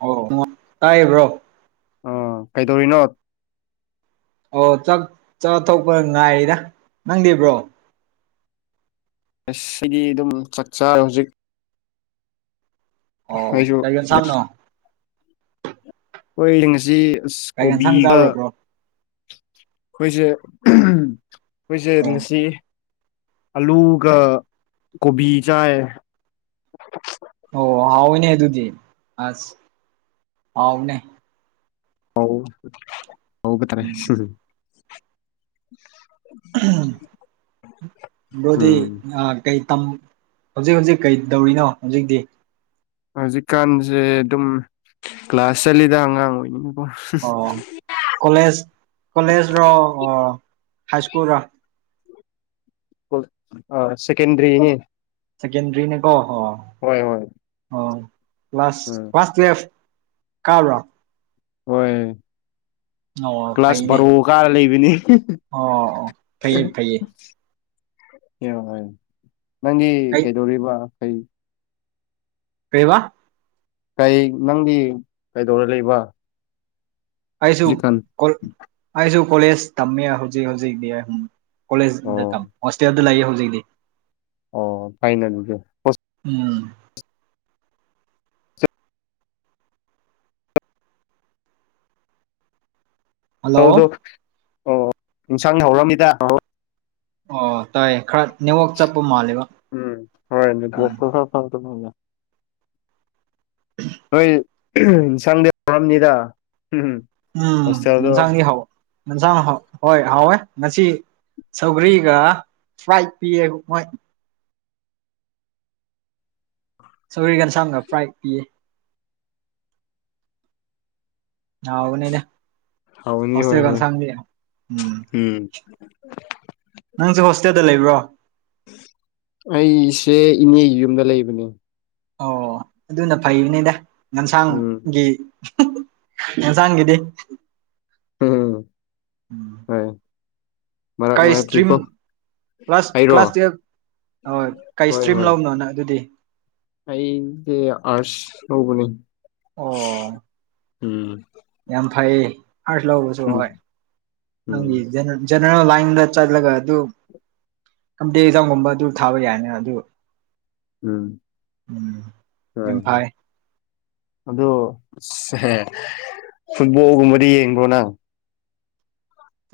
ꯑꯣ ꯇꯥꯏꯌꯦ ꯕ꯭ꯔꯣ ꯑꯥ ꯀꯩꯗꯧꯋꯤꯅꯣꯠ ꯑꯣ ꯆꯥꯛ ꯆꯥꯊꯣꯛꯄ ꯉꯥꯏꯔꯤꯔ ꯅꯪꯗꯤ ꯕ꯭ꯔꯣ ꯑꯁ ꯑꯩꯗꯤ ꯑꯗꯨꯝ ꯆꯥꯛꯆꯥꯔ ꯍꯧꯖꯤꯛ ꯑꯣ ꯑꯩꯁꯨ ꯀꯩ ꯏꯟꯁꯥꯡꯅꯣ ꯍꯣꯏ ꯂꯤꯡꯉꯖꯤ ꯑꯁ ꯀꯔꯤ ꯌꯦꯟꯁꯥꯡ ꯀꯣꯕꯤꯒ ꯆꯥꯔꯨꯕ꯭ꯔꯣ ꯑꯩꯈꯣꯏꯁꯦ ꯎꯝ ꯑꯩꯈꯣꯏꯁꯦ ꯑꯣ ꯉꯁꯤ ꯑꯜꯂꯨꯒ ꯀꯣꯕꯤ ꯆꯥꯏꯌꯦ ꯑꯧ ꯍꯥꯎꯏꯅꯦ ꯑꯗꯨꯨꯗꯤ ꯑꯁ ꯍꯥꯎꯅꯦ ꯎꯝ [unintelligible] ꯕ꯭ꯔꯣꯗꯤ ꯎꯝ ꯑ ꯀꯩ ꯇꯝ ꯍꯧꯖꯤꯛ ꯍꯧꯖꯤꯛ ꯀꯩ ꯇꯧꯔꯤꯅꯣ ꯍꯧꯖꯤꯛꯇꯤ ꯍꯧꯖꯤꯛꯀꯥꯟꯁꯦ ꯑꯗꯨꯝ ꯀ꯭ꯂꯥꯁ ꯆꯠꯂꯤꯗ ꯑꯉꯥꯡ ꯑꯣꯏꯅꯤꯡ ꯑꯣ ꯀꯣꯂꯦꯖ ꯀꯣꯂꯦꯖꯔꯣ ꯑꯣ ꯍꯥꯏ ꯁ꯭ꯀꯨꯜꯔꯣ ꯀꯨꯜ ꯑ ꯁꯦꯀꯦꯟꯗꯔꯤꯅꯤ ꯁꯦꯀꯦꯟꯗꯔꯤꯅꯦꯀꯣ ꯍꯣ ꯍꯣꯏ ꯍꯣꯏ ꯑꯣ ꯀ꯭ꯂꯥꯁ ꯎꯝ ꯀ꯭ꯂꯥꯁ ꯇꯨꯌꯦꯜꯐ ꯀꯥꯔꯕ꯭ꯔꯣ ꯍꯣꯏ ꯑꯣ ꯀ꯭ꯂꯥꯁ ꯐꯩꯅꯦ ꯕꯥꯔꯣ ꯀꯥꯔ ꯂꯩꯕꯤꯅꯤ ꯑꯣ ꯑꯣ ꯐꯩꯌꯦ [unintelligible] ꯐꯩꯌꯦ ꯅꯪꯒꯤ ꯀꯩ ꯀꯩꯗꯧꯔꯤꯕ ꯀꯩ ꯀꯩꯕꯥ ꯀꯩ ꯅꯪꯗꯤ ꯀꯩꯗꯧꯔ ꯂꯩꯕ ꯑꯩꯁꯨ ꯍꯧꯖꯤꯛꯀꯥꯟ ꯀꯣ ꯑꯩꯁꯨ ꯀꯣꯂꯦꯖ ꯇꯝꯃꯦꯌꯦ ꯍꯧꯖꯤꯛ ꯍꯧꯖꯤꯛꯗꯤꯝ ꯀꯣꯂꯦꯖ ꯑꯣ ꯗꯇꯝ ꯍꯣꯁꯇꯦꯜꯗ ꯂꯩꯌꯦ ꯍꯧꯖꯤꯛꯇꯤ ꯑꯣ ꯐꯩꯅꯩ ꯑꯗꯨꯗꯤ ꯍꯣꯁ ꯎꯝ ꯍꯣꯁꯇꯦꯜꯗꯣ ꯍꯜꯂꯣ ꯑꯗꯨꯗꯣꯛ ꯑꯣ ꯏꯟꯁꯥꯡ ꯍꯥꯎꯔꯝꯅꯤꯗ ꯑꯣ ꯇꯥꯏꯌꯦ ꯈꯔ ꯅꯦꯋꯥꯛ ꯆꯞꯄ ꯃꯥꯜꯂꯦꯕ ꯎꯝ [unintelligible] ꯅꯣꯏ ꯏꯟꯁꯥꯡꯗꯤ ꯍꯥꯎꯔꯝꯅꯤꯗ ꯎꯝ ꯎꯝ ꯍꯣꯁꯇꯦꯜꯗꯣ ꯏꯟꯁꯥꯡꯗꯤ ꯍꯥꯎꯋꯦ ꯌꯦꯟꯁꯥꯡ ꯍꯥꯎ ꯍꯣꯏ ꯍꯥꯎꯋꯦ ꯉꯁꯤ ꯁꯧꯒ꯭ꯔꯤꯒ ꯐ꯭ꯔꯥꯏꯗ ꯄꯤꯌꯦ ꯃꯣꯏ ꯁꯧꯒ꯭ꯔꯤꯒꯟꯁꯥꯡꯒ ꯐ꯭ꯔꯥꯏꯗ ꯄꯤꯌꯦ ꯍꯥꯎꯕꯅꯤꯗ ꯍꯥꯎꯅꯤ ꯍꯣꯏ ꯍꯣꯁꯇꯦꯜ ꯍꯣꯏ ꯑꯦꯟꯁꯥꯡꯗꯤ ꯎꯝ ꯅꯪꯁꯨ ꯍꯣꯁꯇꯦꯜꯗ ꯂꯩꯕ꯭ꯔꯣ ꯑꯩꯁꯦ ꯏꯅꯦꯒꯤ ꯌꯨꯝꯗ ꯂꯩꯕꯅꯦ ꯑꯣ ꯑꯗꯨꯅ ꯐꯩꯅꯤꯗ ꯎꯝ ꯂꯝꯁꯥꯡꯒꯤ ꯅꯁꯥꯡꯒꯤꯗꯤ ꯎꯝ [unintelligible] ꯀꯩ ꯏꯁꯇ꯭ꯔꯤꯝ [unintelligible] ꯀ꯭ꯂꯥꯁ ꯑꯩꯔꯣ ꯀ꯭ꯂꯥꯁ ꯇꯨꯌꯦꯜꯞ ꯍꯣꯏ ꯀꯩ ꯏꯁꯇ꯭ꯔꯤꯝ ꯂꯧꯕꯅꯣ ꯑꯗꯨꯗꯤ ꯑꯩꯗꯤꯦ ꯑꯁ ꯅꯕꯨꯅꯤ ꯑꯣ ꯎꯝ ꯌꯥꯝ ꯐꯩ ꯑꯔꯁ ꯂꯧꯕꯁꯨ ꯎꯝ ꯍꯣꯏ ꯎꯝ ꯅꯪꯒꯤ [unintelligible] ꯖꯦꯅꯔꯦꯜ ꯂꯥꯏꯟꯗ ꯆꯠꯂꯒ ꯑꯗꯨ ꯀꯝꯇꯦ ꯑꯦꯛꯖꯥꯎꯝꯒꯨꯝꯕ ꯑꯗꯨ ꯊꯥꯕ ꯌꯥꯏꯅꯤ ꯑꯗꯨ ꯎꯝ ꯎꯝ ꯌꯥꯝ ꯍꯣꯏ ꯐꯩ ꯑꯗꯣꯍꯦ ꯐꯨꯠꯕꯣꯜꯒꯨꯝꯕꯗꯤ ꯌꯦꯡꯕ꯭ꯔꯣ ꯅꯪ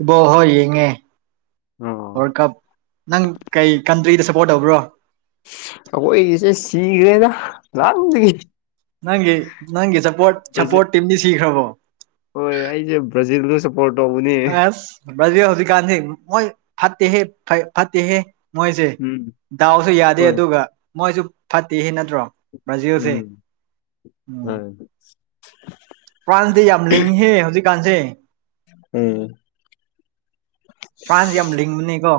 ꯏꯕꯣ ꯍꯣꯏ ꯌꯦꯡꯉꯦ ꯑꯣꯔ ꯀꯞ ꯅꯪ ꯀꯩ ꯀꯟꯇ꯭ꯔꯤꯗ ꯁꯞꯄꯣꯔꯠ ꯇꯧꯕ꯭ꯔꯣ ꯑꯈꯣꯏꯒꯤꯁꯦ ꯁꯤꯒ꯭ꯔꯦꯗ ꯅꯍꯥꯟꯗꯒꯤ ꯅꯪꯒꯤ ꯅꯪꯒꯤ ꯁꯄꯣꯔꯠ ꯕ꯭ꯔꯥꯖꯤꯜ ꯁꯞꯄꯣꯔꯠ ꯇꯤꯝꯗꯤ ꯁꯤꯈ꯭ꯔꯕꯣ ꯍꯣꯏ ꯑꯩꯖꯩ ꯕ꯭ꯔꯖꯤꯜꯗꯣ ꯁꯞ ꯄꯣꯜ ꯇꯧꯕꯅꯤ ꯑꯁ ꯕ꯭ꯔꯖ‌ꯦ ꯍꯧꯖꯤꯛꯀꯥꯟꯖꯦ ꯃꯣꯏ ꯐꯠꯇꯦꯍꯦ ꯐꯩ ꯐꯠꯇꯦꯍꯦ ꯃꯣꯏꯁꯦ ꯎꯝ ꯗꯥꯎꯁꯨ ꯌꯥꯗꯦ ꯍꯣꯏ ꯑꯗꯨꯒ ꯃꯣꯏꯁꯨ ꯐꯠꯇꯦꯍ‌ꯦ ꯅꯠꯇ꯭ꯔꯣ ꯕ꯭ꯔꯖꯤꯜꯁꯦ ꯎꯝ ꯎꯝ ꯍꯣꯏ ꯐ꯭ꯔꯥꯟꯁꯗꯤ ꯌꯥꯝ ꯂꯤꯡꯉꯤꯍꯦ ꯍꯧꯖꯤꯛꯀꯥꯟꯁꯦ ꯎꯝ ꯐ꯭ꯔꯥꯟꯁ ꯌꯥꯝ ꯂꯤꯡꯕꯅꯤꯀꯣ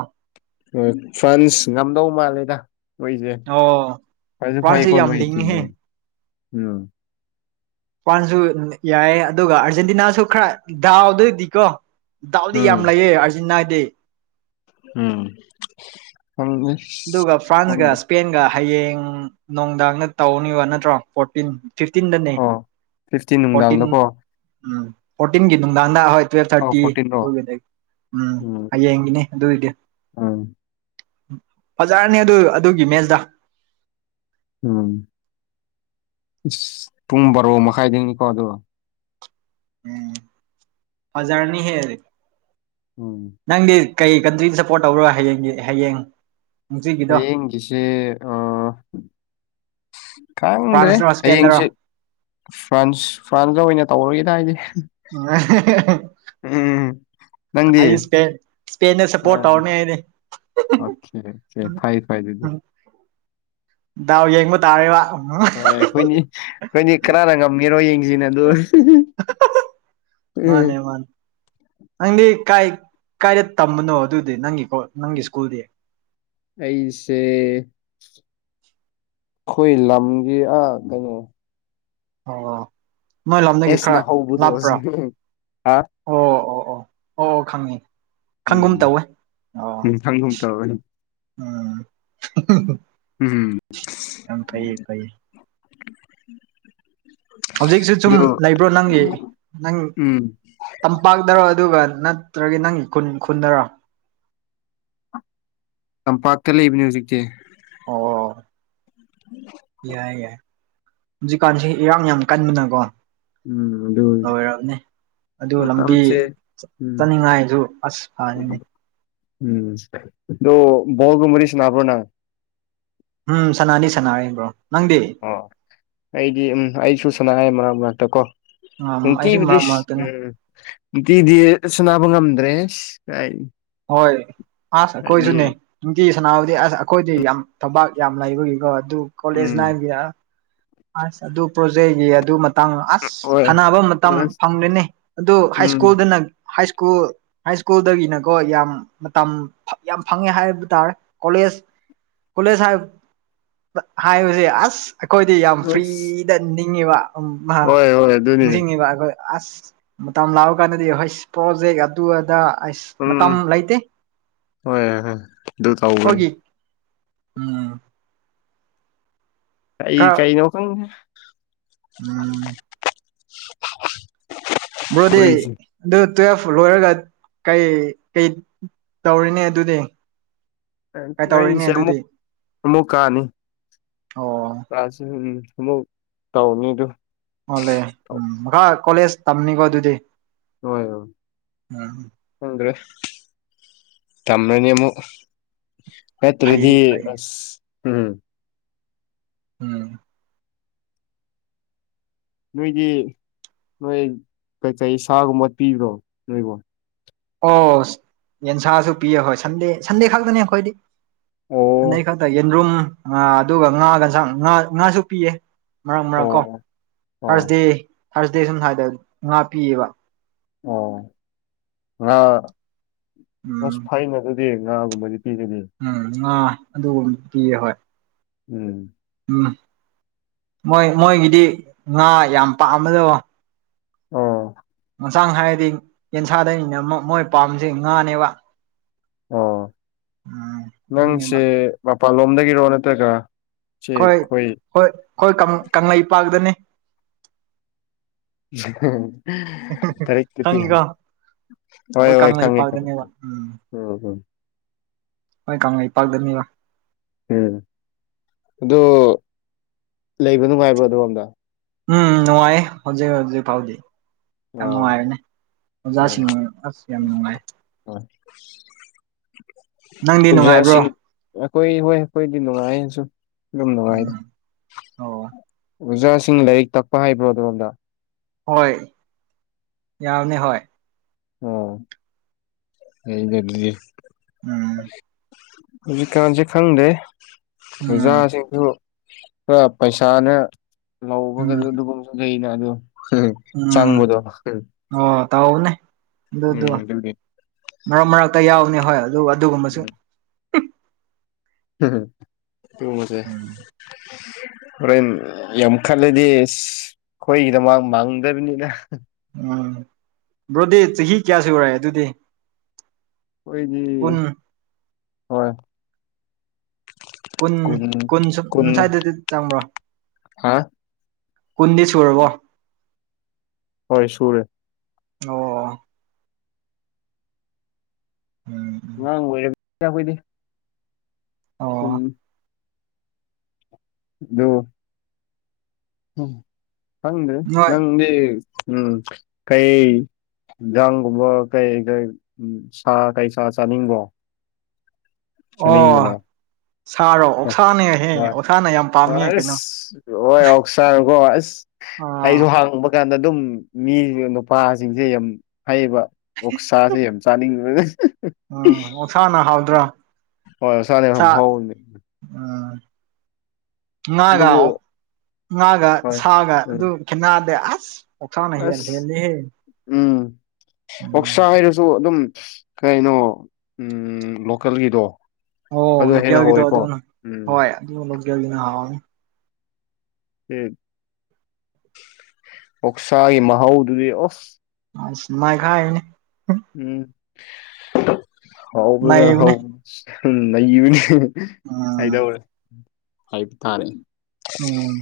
ꯍ ꯐ꯭ꯔꯥꯟꯁ ꯉꯝꯗꯧ ꯃꯥꯜꯂꯦꯗ ꯃꯣꯏꯁꯦ ꯑꯣ ꯐꯁꯨ ꯐ꯭ꯔꯥꯟꯁꯁꯦ ꯐꯩꯀꯣ ꯌꯥꯝ ꯃꯣꯏ ꯂꯤꯡꯉꯤꯍꯦ ꯊꯤꯕꯗꯣ ꯎꯝ ꯃꯄꯥꯟꯁꯨ ꯌꯥꯏ ꯑꯗꯨꯒ ꯑꯥꯔꯖꯦꯟꯇꯤꯅꯥꯁꯨ ꯈꯔ ꯗꯥꯎꯗꯣꯏꯗꯤꯀꯣ ꯗꯥꯎꯗꯤ ꯌꯥꯝ ꯎꯝ ꯂꯩꯑ ꯑꯥꯔꯖꯤꯅꯥꯗꯤ ꯎꯝ ꯍꯦ ꯑꯗꯨꯒ ꯐ꯭ꯔꯥꯟꯁꯀ ꯏꯁꯄꯦꯟꯒ ꯍꯌꯦꯡ ꯅꯨꯡꯗꯥꯡꯗ ꯇꯧꯅꯤꯕ ꯅꯠꯇ꯭ꯔꯣ ꯐꯣꯔꯇꯤꯟ ꯐꯤꯐꯇꯤꯟꯗꯅꯦ ꯑꯣ ꯐꯤꯐꯇꯤꯟ ꯐꯣꯔꯇꯤꯟ ꯅꯨꯡꯗꯥꯡꯗꯀꯣ ꯎꯝ ꯐꯣꯔꯇꯤꯟꯒꯤ ꯅꯨꯡꯗꯥꯡꯗ ꯍꯣꯏ ꯇꯨꯋꯦꯜꯞ ꯑꯧ ꯊꯥꯔꯇꯤ ꯐꯣꯔꯇꯤꯟꯔꯣ ꯑꯗꯨꯒꯤꯗꯤ ꯎꯝ ꯍꯌꯦꯡꯒꯤꯅꯤ ꯑꯗꯨꯏꯗꯤ ꯑꯥ ꯐꯖꯔꯅꯤ ꯑꯗꯨ ꯑꯗꯨꯒꯤ ꯃꯦꯁꯇ ꯎꯝ ꯏꯁ ꯄꯨꯡ ꯕꯥꯔꯣ ꯃꯈꯥꯏꯗꯒꯤꯅꯤꯀꯣ ꯑꯗꯣ ꯎꯝ ꯍꯖꯔꯅꯤ ꯍꯦꯔ ꯍꯝ ꯅꯪꯗꯤ ꯀꯩ ꯀꯟꯇ꯭ꯔꯤꯗ ꯁꯞꯄꯣꯔꯠ ꯇꯧꯕ꯭ꯔ ꯍꯌꯦꯡꯒꯤ ꯍꯌꯦꯡ ꯍꯧꯖꯤꯛꯀꯤꯗꯣ ꯍꯌꯦꯡꯒꯤꯁꯦ ꯀꯉ꯭ꯔꯦ ꯐ꯭ꯔꯥꯟꯁꯔꯣ ꯏꯁꯄꯦꯟꯗꯔꯣ ꯍꯌꯦꯡꯁꯤꯦ ꯐ꯭ꯔꯥꯟꯁ ꯐ꯭ꯔꯥꯟꯁꯗ ꯑꯣꯏꯅ ꯇꯧꯔꯒꯦꯅ ꯍꯥꯏꯗꯤ ꯎ ꯎꯝ ꯅꯪꯗꯤ ꯍꯥꯏ ꯏꯁꯄꯦ ꯏꯁꯄꯦꯟꯗ ꯁꯞꯄꯣꯔꯠ ꯑꯣꯀꯦ ꯇꯧꯔꯅꯤ ꯑꯩꯗꯤ ꯑꯣꯀꯦ ꯐꯩ ꯐꯩ ꯑꯗꯨꯗꯤ ꯗꯥꯎ ꯌꯦꯡꯕ ꯇꯥꯔꯦꯕ ꯎ ꯍꯣꯏ ꯑꯩꯈꯣꯏꯅꯤ ꯑꯩꯈꯣꯏꯅꯤ ꯀꯅꯥꯅ ꯉꯝꯒꯦꯔꯣ ꯌꯦꯡꯁꯤꯅꯦ ꯑꯗꯨ ꯎꯝ ꯃꯥꯅꯦ ꯃꯥꯅꯦ ꯅꯪꯗꯤ ꯀꯥꯏ ꯀꯥꯏꯗ ꯇꯝꯕꯅꯣ ꯑꯗꯨꯗꯤ ꯅꯪꯒꯤ ꯅꯪꯒꯤ ꯁ꯭ꯀꯨꯜꯗꯤ ꯑꯩꯁꯦ [inaudible] ꯈꯣꯏ ꯂꯝꯒꯤ ꯑ ꯀꯩꯅꯣ ꯑꯣ ꯃꯣꯏ ꯂꯝꯗꯒꯤ ꯑꯦꯁꯅ ꯈꯔ ꯍꯧꯕꯗꯣ ꯂꯥꯞꯄ꯭ꯔꯥ ꯍꯥ ꯑꯣ ꯑꯣ ꯑꯣ ꯑꯣ ꯑꯣ ꯈꯪꯉꯤ ꯈꯪꯒꯨꯝ ꯎꯝ ꯇꯧꯋꯦ ꯑꯣ ꯎꯝ ꯈꯪꯒꯨꯝ ꯇꯧꯋꯦ ꯎꯝ ꯎꯝꯝ ꯌꯥꯝ ꯐꯩꯌꯦ ꯐꯩꯌꯦ ꯍꯧꯖꯤꯛꯁꯤ ꯁꯨꯝ ꯂꯩꯕ꯭ꯔꯣ ꯅꯪꯒꯤ ꯅꯪ ꯎꯝ ꯇꯝꯄꯥꯛꯇꯔꯣ ꯑꯗꯨꯒ ꯅꯠꯇ꯭ꯔꯒ ꯅꯪꯒꯤ ꯈꯨꯟ ꯈꯨꯟꯗꯔꯣ ꯇꯝꯄꯥꯛꯇ ꯂꯩꯕꯅꯦ ꯍꯧꯖꯤꯛꯇꯤ ꯑꯣ ꯌꯥꯏ ꯌꯥꯏ ꯍꯧꯖꯤꯛꯀꯥꯟꯁꯤꯦ ꯏꯔꯥꯡ ꯌꯥꯝ ꯀꯟꯕꯅꯀꯣ ꯎꯝ ꯑꯗꯨ ꯂꯣꯏꯔꯕꯅꯦ ꯑꯗꯨ ꯂꯝꯕꯤ ꯃꯇꯝꯁꯦ ꯎꯝ ꯆꯠꯅꯤꯡꯉꯥꯏꯗꯨ ꯑꯁ ꯐꯅꯤꯅꯦ ꯎꯝ ꯑꯗꯣ ꯕꯣꯜꯒꯨꯝꯕꯗꯤ ꯁꯥꯟꯅꯕꯔꯣ ꯅꯪ ꯎꯝ ꯁꯅꯥꯅꯤ ꯁꯅꯥꯔꯕ꯭ꯔꯣ ꯅꯪꯗꯤ ꯑꯣ ꯑꯩꯗꯤ ꯎꯝ ꯑꯩꯁꯨ ꯁꯅꯥꯔ ꯃꯅꯥꯛ ꯃꯅꯥꯛꯇ ꯀꯣ ꯎꯝ ꯏꯀꯤ ꯑꯩꯁꯨ ꯃꯔꯛ ꯕ꯭ꯇꯤꯁ ꯃꯔꯛꯇꯅꯦ ꯎꯝ ꯅꯨꯡꯇꯤꯗꯤ ꯁꯨꯅꯥꯕ ꯉꯝꯗ꯭ꯔꯦ ꯀꯥꯏ ꯍꯣꯏ ꯑꯁ ꯀꯣꯏꯁꯨꯅꯦ ꯅꯨꯡꯇꯤ ꯁꯅꯥꯕꯨꯗꯤ ꯑꯁ ꯑꯩꯈꯣꯏꯗꯤ ꯌꯥꯝ ꯊꯕꯥꯛ ꯌꯥꯝ ꯂꯩꯕꯒꯤꯀꯣ ꯑꯗꯨ ꯀꯣꯂꯦꯖ ꯎꯝ ꯂꯥꯏꯐꯒꯤ ꯑ ꯑꯗꯨ ꯄꯣꯖꯦꯛꯒꯤ ꯑꯗꯨ ꯃꯇꯥꯡ ꯑꯁ ꯍꯣꯏ ꯁꯥꯟꯅꯕ ꯃꯇꯝ ꯐꯪꯦꯅꯦ ꯑꯗꯨ ꯍꯥꯏ ꯎꯝ ꯁ꯭ꯀꯨꯜꯗꯅ ꯍꯥꯏ ꯁ꯭ꯀꯨꯜ ꯍꯥꯏ ꯁ꯭ꯀꯨꯜꯗꯒꯤꯅꯀꯣ ꯌꯥꯝ ꯃꯇꯝ ꯌꯥꯝ ꯐꯪꯉꯦ ꯍꯥꯏꯕ ꯇꯥꯔꯦ ꯀꯣꯂꯦꯖ ꯀꯂꯦ ꯁꯥ ꯍꯥꯏꯁ ꯑꯁ ꯀꯣꯏ ꯗꯤ ꯌꯥꯝ ꯐ꯭ꯔꯤꯗ ꯅꯤꯡꯉꯤꯕ ꯍꯣꯏ ꯍꯣꯏ ꯑꯗꯨꯅꯤ ꯅꯤꯡꯁꯤꯡꯉꯤꯕ ꯑꯩꯈꯣꯏ ꯑꯁ ꯃꯇꯝ ꯂꯥꯛꯑ ꯀꯥꯟꯗꯗꯤ ꯍꯣꯏꯁ ꯄ꯭ꯔꯣꯖꯦꯛ ꯑꯗꯨ ꯑꯗ ꯑꯁ ꯃꯇꯝ ꯎꯝ ꯂꯩꯇꯦ ꯍꯣꯏ ꯑꯗꯨ ꯇꯒꯅꯤ ꯑꯩꯈꯣꯏꯒꯤ ꯎꯝ ꯀꯩ ꯈꯔ ꯀꯩ ꯅꯈꯔꯤ ꯎꯝ ꯕ꯭ꯔꯣꯗꯤ ꯑꯩꯁꯦ ꯑꯗꯨ ꯇꯨꯌꯦꯦꯜꯐ ꯂꯣꯏꯔꯒ ꯀꯩ ꯀꯩ ꯇꯧꯔꯤꯅꯦ ꯑꯗꯨꯗꯤ ꯀꯩ ꯇꯧꯔꯤꯅꯦ ꯑꯩꯁꯦ ꯑꯗꯨꯗꯤ ꯑꯃꯨꯛ ꯑꯃꯨꯛ ꯀꯥꯅꯤ ꯑꯣ ꯆꯥꯁ ꯎꯝ ꯑꯃꯨꯛ ꯇꯧꯅꯤ ꯑꯗꯨ ꯑꯣꯂꯦ ꯎꯝ ꯃꯈꯥ ꯀꯣꯂꯦꯖ ꯇꯝꯅꯤꯀꯣ ꯑꯗꯨꯗꯤ ꯍꯣꯏ ꯎꯝ ꯍ ꯎ꯭ꯔ ꯇꯃꯦꯅꯤꯃꯨ ꯐꯩ ꯍꯠꯇꯔꯤꯗꯤ ꯐꯩ ꯑ ꯎꯝ ꯎꯝ ꯅꯣꯏꯒꯤ ꯅꯣꯏ ꯀ ꯆꯍꯤ ꯁꯥꯒꯨꯝꯕ ꯄꯤꯕ꯭ꯔꯣ ꯅꯣꯏꯕꯣ ꯑꯣ ꯌꯦꯟꯁꯥꯁꯨ ꯄꯤꯑ ꯍꯣꯏ ꯁꯟꯗꯦ ꯁꯟꯗꯦ ꯈꯛꯇꯅꯦ ꯑꯩꯈꯣꯏꯗꯤ ꯑꯣ ꯑꯟꯗꯩ ꯈꯛꯇ ꯌꯦꯟꯗ꯭ꯔꯨꯝ ꯉꯥ ꯑꯗꯨꯒ ꯉꯥꯒꯟꯁꯥꯡ ꯉꯥ ꯉꯥꯁꯨ ꯄꯤꯌꯦ ꯃꯔꯛ ꯃꯔꯛ ꯀꯣ ꯑꯣ ꯑꯣ ꯊꯥꯔꯁꯗꯦ ꯊꯥꯔꯁꯗꯦ ꯁꯝ ꯁ꯭ꯋꯥꯏꯗ ꯉꯥ ꯄꯤꯌꯦꯕ ꯑꯣ ꯎꯝ ꯉꯁ ꯐꯥꯏꯅ ꯆꯦ ꯉꯥꯒꯨꯝꯕꯗꯤ ꯄꯤꯒꯅꯤ ꯎꯝ ꯉꯥ ꯑꯗꯨꯒꯨꯝꯕꯗꯤ ꯍꯣꯏ ꯎꯝ ꯎꯝ ꯃꯣꯏ ꯃꯣꯏꯒꯤꯗꯤ ꯉꯥ ꯌꯥꯝ ꯄꯥꯝꯃꯗꯕ ꯑꯣ ꯍꯛꯆꯥꯡ ꯍꯥꯏꯔꯗꯤ ꯌꯦꯟꯁꯥꯗꯅꯤꯅ ꯃꯣꯏ ꯄꯥꯝꯁꯦ ꯉꯥꯅꯦꯕ ꯑꯣ ꯎꯝ ꯅꯪꯁꯦ ꯑꯗꯨꯅꯦꯕ ꯃꯄꯥꯟꯂꯣꯝꯗꯒꯤꯔꯣ ꯅꯠꯇ꯭ꯔꯒ ꯆꯦ ꯑꯩꯈꯣꯏ ꯍꯣꯏ ꯍꯣꯏ ꯍꯣꯏ ꯀꯪꯂꯩꯄꯥꯛꯇꯅꯤ ꯇꯔꯦꯊꯤ ꯌꯥꯝ ꯈꯪꯉꯤꯀꯣ ꯍꯣꯏ ꯑꯩꯈꯣꯏ ꯍꯣꯏ ꯈꯪꯉꯦꯪꯉꯦꯉ ꯀꯪꯂꯩꯄꯥꯛꯇꯅꯦꯕ ꯎꯝ ꯎꯝ ꯎꯝ ꯍꯣꯏ ꯀꯥꯉ ꯄꯔꯗꯅꯤ ꯎꯝ ꯑꯗꯨ ꯂꯩꯕ ꯅꯨꯡꯉꯥꯏꯕ꯭ꯔꯣ ꯑꯗꯣꯝꯗ ꯎꯝ ꯅꯨꯡꯉꯥꯏ ꯍꯧꯖꯤꯛ ꯍꯧꯖꯤꯛ ꯐꯥꯎꯗꯤ ꯌꯥꯝ ꯑꯣ ꯅꯨꯡꯉꯥꯏꯔꯅꯦ ꯑꯣꯖꯥꯁꯤꯡꯅ ꯑꯁ ꯌꯥꯝ ꯅꯨꯡꯉꯥꯏ ꯅꯪꯗꯤ ꯑꯣꯖꯥ ꯅꯨꯡꯉꯥꯏꯕ꯭ꯔꯣ ꯁꯤꯡ ꯑꯩꯈꯣꯏ ꯍꯣꯏ ꯑꯩꯈꯣꯏꯗꯤ ꯅꯨꯡꯉꯥꯏꯁꯨ ꯑꯗꯨꯝ ꯅꯨꯡꯉꯥꯏꯗ ꯎꯝ ꯑꯣ ꯑꯣꯖꯥꯁꯤꯡ ꯂꯥꯏꯔꯤꯛ ꯇꯛꯄ ꯍꯥꯏꯕ꯭ꯔꯣ ꯑꯗꯣꯝꯗ ꯍꯣꯏ ꯌꯥꯎꯅꯤ ꯍꯣꯏ ꯑꯣ ꯍ ꯎꯝ ꯍꯧꯖꯤꯛꯀꯥꯟꯁꯦ ꯈꯪꯗꯦ ꯎꯝ ꯑꯣꯖꯥꯁꯤꯡ ꯑꯗꯨ ꯈꯔ ꯄꯩꯁꯥꯅ ꯂꯧꯕꯒꯗ ꯎꯝ ꯑꯗꯨꯒꯨꯝꯕꯁꯨ ꯀꯩꯅ ꯑꯗ ꯎꯝ ꯑꯣ ꯇ ꯍꯅꯦ ꯎꯝ ꯑꯗꯨꯗꯨ ꯑꯗꯨꯒꯤ ꯃꯔꯛ ꯃꯔꯛꯇ ꯌꯥꯎꯅꯤ ꯍꯣꯏ ꯑꯗꯨꯒ ꯑꯗꯨꯒꯨꯝꯕꯁꯨ ꯊ ꯃꯖꯦ ꯎꯝ ꯔꯣꯏ ꯌꯥꯝꯈꯥꯂꯦꯗꯤ ꯑꯩꯈꯣꯏꯒꯤꯗꯃꯛ ꯃꯥꯡꯗꯕꯅꯤꯅ ꯎꯝ ꯕ꯭ꯔꯣꯗꯤ ꯆꯍꯤ ꯀꯌꯥ ꯁꯨꯔꯦ ꯑꯗꯨꯗꯤ ꯀꯨꯟ ꯑꯩꯣꯏꯗꯤ ꯍꯣꯏ ꯀꯟ ꯀꯨꯟ ꯀꯟ ꯀꯨꯟ ꯁꯥꯏꯗ ꯆ ꯑꯃ꯭ꯔꯣ ꯀꯟꯗꯤ ꯎꯝ ꯍꯣꯏ ꯁꯨꯔꯦ ꯑꯣ ꯎꯝ ꯎꯝ ꯉꯥꯡ ꯑꯣꯏꯣꯏꯔ ꯆꯈꯣꯏꯗꯤ ꯑꯣ ꯎꯝ ꯑꯗꯨꯣ ꯎꯝ ꯍꯪꯗꯦ ꯅꯣꯏ ꯅꯪꯗꯤ ꯎꯝ ꯀꯩ ꯌꯦꯟꯖꯥꯡꯒꯨꯝꯕ ꯀꯩ ꯀꯩ ꯎ ꯁꯥ ꯀꯩ ꯁꯥ ꯆꯥꯅꯤꯡꯕꯣ ꯑꯣ ꯆꯥꯅꯤꯡꯕꯅꯣ ꯁꯥꯔꯣ ꯍꯣꯏ ꯑꯣꯛꯁꯥꯅꯦꯍꯦ ꯍꯣꯏ ꯑꯣꯁꯥꯅ ꯌꯥꯝ ꯄꯥꯝꯃꯦ ꯀꯩꯅꯣ ꯁꯥꯔꯒꯣ ꯑꯁ ꯑꯥ ꯑꯩꯁꯨ ꯍꯥꯡꯕ ꯀꯥꯟꯗ ꯑꯗꯨꯝ ꯃꯤ ꯅꯨꯄꯥꯁꯤꯡꯁꯦ ꯌꯥꯝ ꯍꯥꯏꯩꯌꯦꯕ ꯑꯣꯛꯁꯥꯁꯦ ꯌꯥꯝ ꯆꯥꯅꯤꯡꯕ ꯃꯁꯥꯅ ꯍꯥꯎꯗ꯭ꯔꯥ ꯍꯣꯏ ꯆꯅꯦꯦ ꯍ ꯑꯥ ꯉꯥꯒ ꯑꯗꯨꯕꯨ ꯉꯥꯒ ꯍꯣꯏ ꯁꯥꯒ ꯑꯗꯨ ꯎꯝ ꯈꯦꯠꯅꯗꯦ ꯑꯁ ꯑꯣꯊꯥꯅ ꯑꯁ ꯍꯦꯜꯂꯤꯍꯦ ꯎꯝ ꯎꯝ ꯑꯣꯣꯛꯁꯥ ꯍꯥꯏꯔꯁꯨ ꯑꯗꯨꯝ ꯀꯩꯅꯣ ꯎ ꯂꯣꯀꯦꯜꯒꯤꯗꯣ ꯑꯣ ꯑꯗꯨ ꯍꯦꯟꯅ ꯂꯣꯀꯦꯜꯒꯤꯗꯣ ꯍꯧꯋꯦꯀꯣ ꯑꯗꯨꯅ ꯎꯝ ꯍꯣꯏ ꯑꯗꯨꯅ ꯂꯣꯀꯦꯜꯒꯤꯅ ꯍꯥꯎꯅꯤ ꯑꯣꯛꯁꯥꯒꯤ ꯃꯍꯥꯎꯗꯨꯗꯤ ꯑꯁ ꯑ ꯃꯥꯏꯒꯅꯦ ꯎꯝ ꯍꯥꯎꯕꯅ ꯍ ꯅꯩꯕꯅꯦ ꯅꯕꯅꯤ ꯎꯝ ꯍꯥꯏꯗꯧꯔꯦ ꯍꯥꯏꯕ ꯇꯥꯔꯦ ꯎꯝ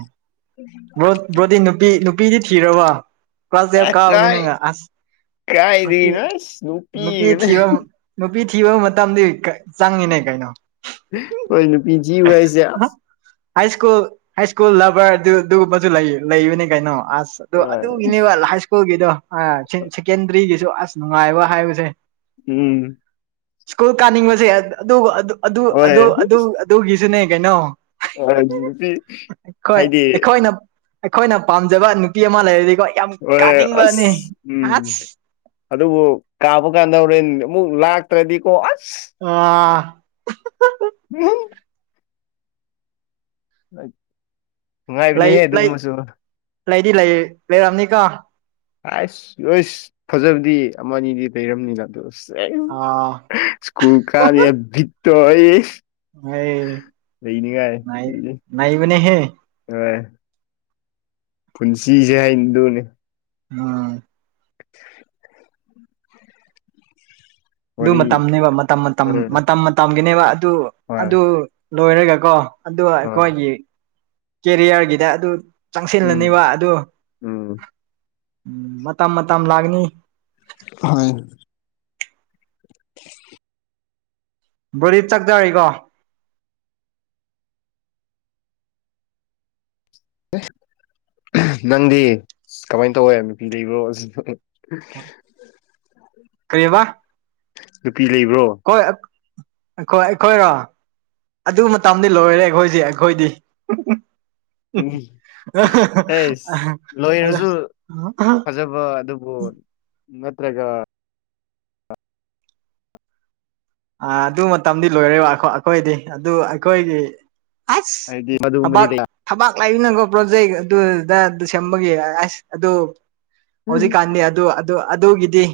ꯕ꯭ꯔꯣꯗꯤ ꯅꯨꯄꯤ ꯅꯨꯄꯤꯗꯤ ꯊꯤꯔꯕ ꯀ꯭ꯂꯥꯁ ꯗꯦꯕ ꯀꯥꯒꯅꯪꯒꯁ ꯀꯥꯏꯗꯅ ꯅꯨꯄꯤ ꯅꯨꯄꯤꯤꯅꯦ ꯊꯤꯕ ꯅꯨꯄꯤ ꯊꯤꯕ ꯃꯇꯝꯗꯤ ꯆꯪꯉꯤꯅꯦ ꯀꯩꯅꯣ ꯀꯣꯏ ꯅꯨꯄꯤꯤꯖꯤ ꯍꯥꯏꯏꯁꯦ ꯍꯥ ꯍꯥꯏ ꯁ꯭ꯀꯨꯜ ꯍꯥꯏ ꯁ꯭ꯀꯨꯜ ꯂꯚꯔ ꯑꯗꯨꯒꯨꯝꯕꯁꯨ ꯂꯩ ꯂꯩꯕꯅꯤ ꯀꯩꯅꯣ ꯑꯁ ꯑꯗꯣ ꯍꯣꯏ ꯑꯗꯨꯒꯤꯅꯦꯕ ꯍꯥꯏ ꯁ꯭ꯀꯨꯜꯒꯤꯗꯣ ꯁꯦꯀꯦꯟꯗꯔꯤꯒꯤꯁꯨ ꯑꯁ ꯅꯨꯡꯉꯥꯏꯕ ꯍꯥꯏꯕꯁꯦ ꯎꯝ ꯁ꯭ꯀꯨꯜ ꯀꯥꯅꯤꯡꯕꯁꯦ ꯍꯣꯏ ꯑꯗꯨꯒꯤꯁꯨꯅꯦ ꯀꯩꯅꯣ ꯅꯨꯄꯤ ꯑꯩꯈꯣꯏ ꯍꯥꯏꯗꯤ ꯑꯩꯈꯣꯏꯅ ꯑꯩꯈꯣꯏꯅ ꯄꯥꯝꯖꯕ ꯅꯨꯄꯤ ꯑꯃ ꯂꯩꯔꯗꯤꯀꯣ ꯌꯥꯝ ꯍꯣꯏ ꯀꯥꯅꯤꯡꯕꯅꯤ ꯑꯁ ꯑꯁ ꯎꯝ ꯑꯗꯨꯕꯨ ꯀꯥꯕ ꯀꯥꯟꯗ ꯍꯣꯔꯦꯟ ꯑꯃꯨꯛ ꯂꯥꯛꯇ꯭ꯔꯗꯤꯀꯣ ꯑꯁ ꯑꯥ ꯎꯝ ꯑ ꯂꯩ ꯂꯩ ꯂꯩꯗꯤ ꯂꯩ ꯂꯩꯔꯝꯅꯤꯀ ꯑꯁ ꯂꯣꯏꯁ ꯐꯖꯕꯗꯤ ꯑꯃꯅꯤꯗꯤ ꯂꯩꯔꯕꯝꯅꯤꯅ ꯑ ꯑꯥ ꯁ꯭ꯀꯨꯜ ꯀꯥꯅꯤ ꯕꯤꯠꯇꯣ ꯑꯩ ꯑꯩ ꯂꯩꯅꯤꯡꯉꯥꯏ ꯅꯩꯕꯅꯦꯍꯦ ꯑ ꯄꯨꯟꯁꯤꯁꯦ ꯍꯥꯏꯗꯨꯅꯦ ꯎꯝ ꯑꯗꯨ ꯋꯥꯔꯤ ꯃꯇꯝꯅꯦꯕ ꯃꯇꯝ ꯃꯇꯝ ꯎꯝ ꯃꯇꯝ ꯃꯇꯝꯒꯤꯅꯦꯕ ꯑꯗꯨ ꯍꯣꯏ ꯑꯗꯨ ꯂꯣꯏꯔꯒ ꯀꯣ ꯑꯗꯨꯒ ꯍꯣꯏ ꯑꯩꯈꯣꯏꯒꯤ ꯀꯦꯔꯤꯌꯔꯒꯤꯗ ꯑꯗꯨ ꯎꯝ ꯆꯪꯁꯤꯜꯂꯅꯦꯕ ꯑꯗꯨ ꯎꯝ ꯎꯝ ꯃꯇꯝ ꯃꯇꯝ ꯂꯥꯛꯅꯤ ꯍ ꯕꯣꯔꯤꯠ ꯆꯠ ꯆꯔꯔꯤꯀꯣ ꯅꯪꯗꯤ ꯀꯃꯥꯏꯅ ꯇꯧꯋꯦ ꯅꯨꯄꯤ ꯂꯩꯕ꯭ꯔꯣ ꯀꯔꯤꯌꯦꯕ ꯅꯨꯄꯤ ꯂꯩꯕ꯭ꯔꯣ ꯑꯩꯈꯣꯏ ꯑꯩꯈꯣꯏ ꯑꯩꯈꯣꯏꯔꯣ ꯑꯗꯨ ꯃꯇꯝꯗꯤ ꯂꯣꯏꯔꯦ ꯑꯩꯈꯣꯏꯁꯦ ꯑꯩꯈꯣꯏꯗꯤ ꯑꯦꯁ ꯑꯗ [unintelligible] ꯑꯗꯨꯕꯣ ꯅꯠꯇ꯭ꯔꯒ ꯑ ꯑꯗꯨ ꯃꯇꯝꯗꯤ ꯂꯣꯏꯔꯦꯕ ꯑꯩꯈꯣꯏꯗꯤ ꯑꯗꯨ ꯑꯩꯈꯣꯏꯒꯤ ꯑꯁ ꯍꯥꯏꯗꯤ ꯃꯗꯨꯒꯨꯝꯕꯗꯤ ꯂꯩ [unintelligible] ꯊꯕꯥꯛ ꯂꯥꯛꯏꯅꯪꯀꯣ ꯄ꯭ꯔꯣꯖꯩ ꯑꯗꯨꯗ ꯑꯗꯨ ꯁꯦꯝꯕꯒꯤꯦ ꯑꯁ ꯑꯗꯨ ꯍꯧꯖꯤꯛꯀꯥꯟꯗꯤ ꯑꯗꯨ ꯑꯗꯨ ꯑꯗꯨꯒꯤꯗꯤ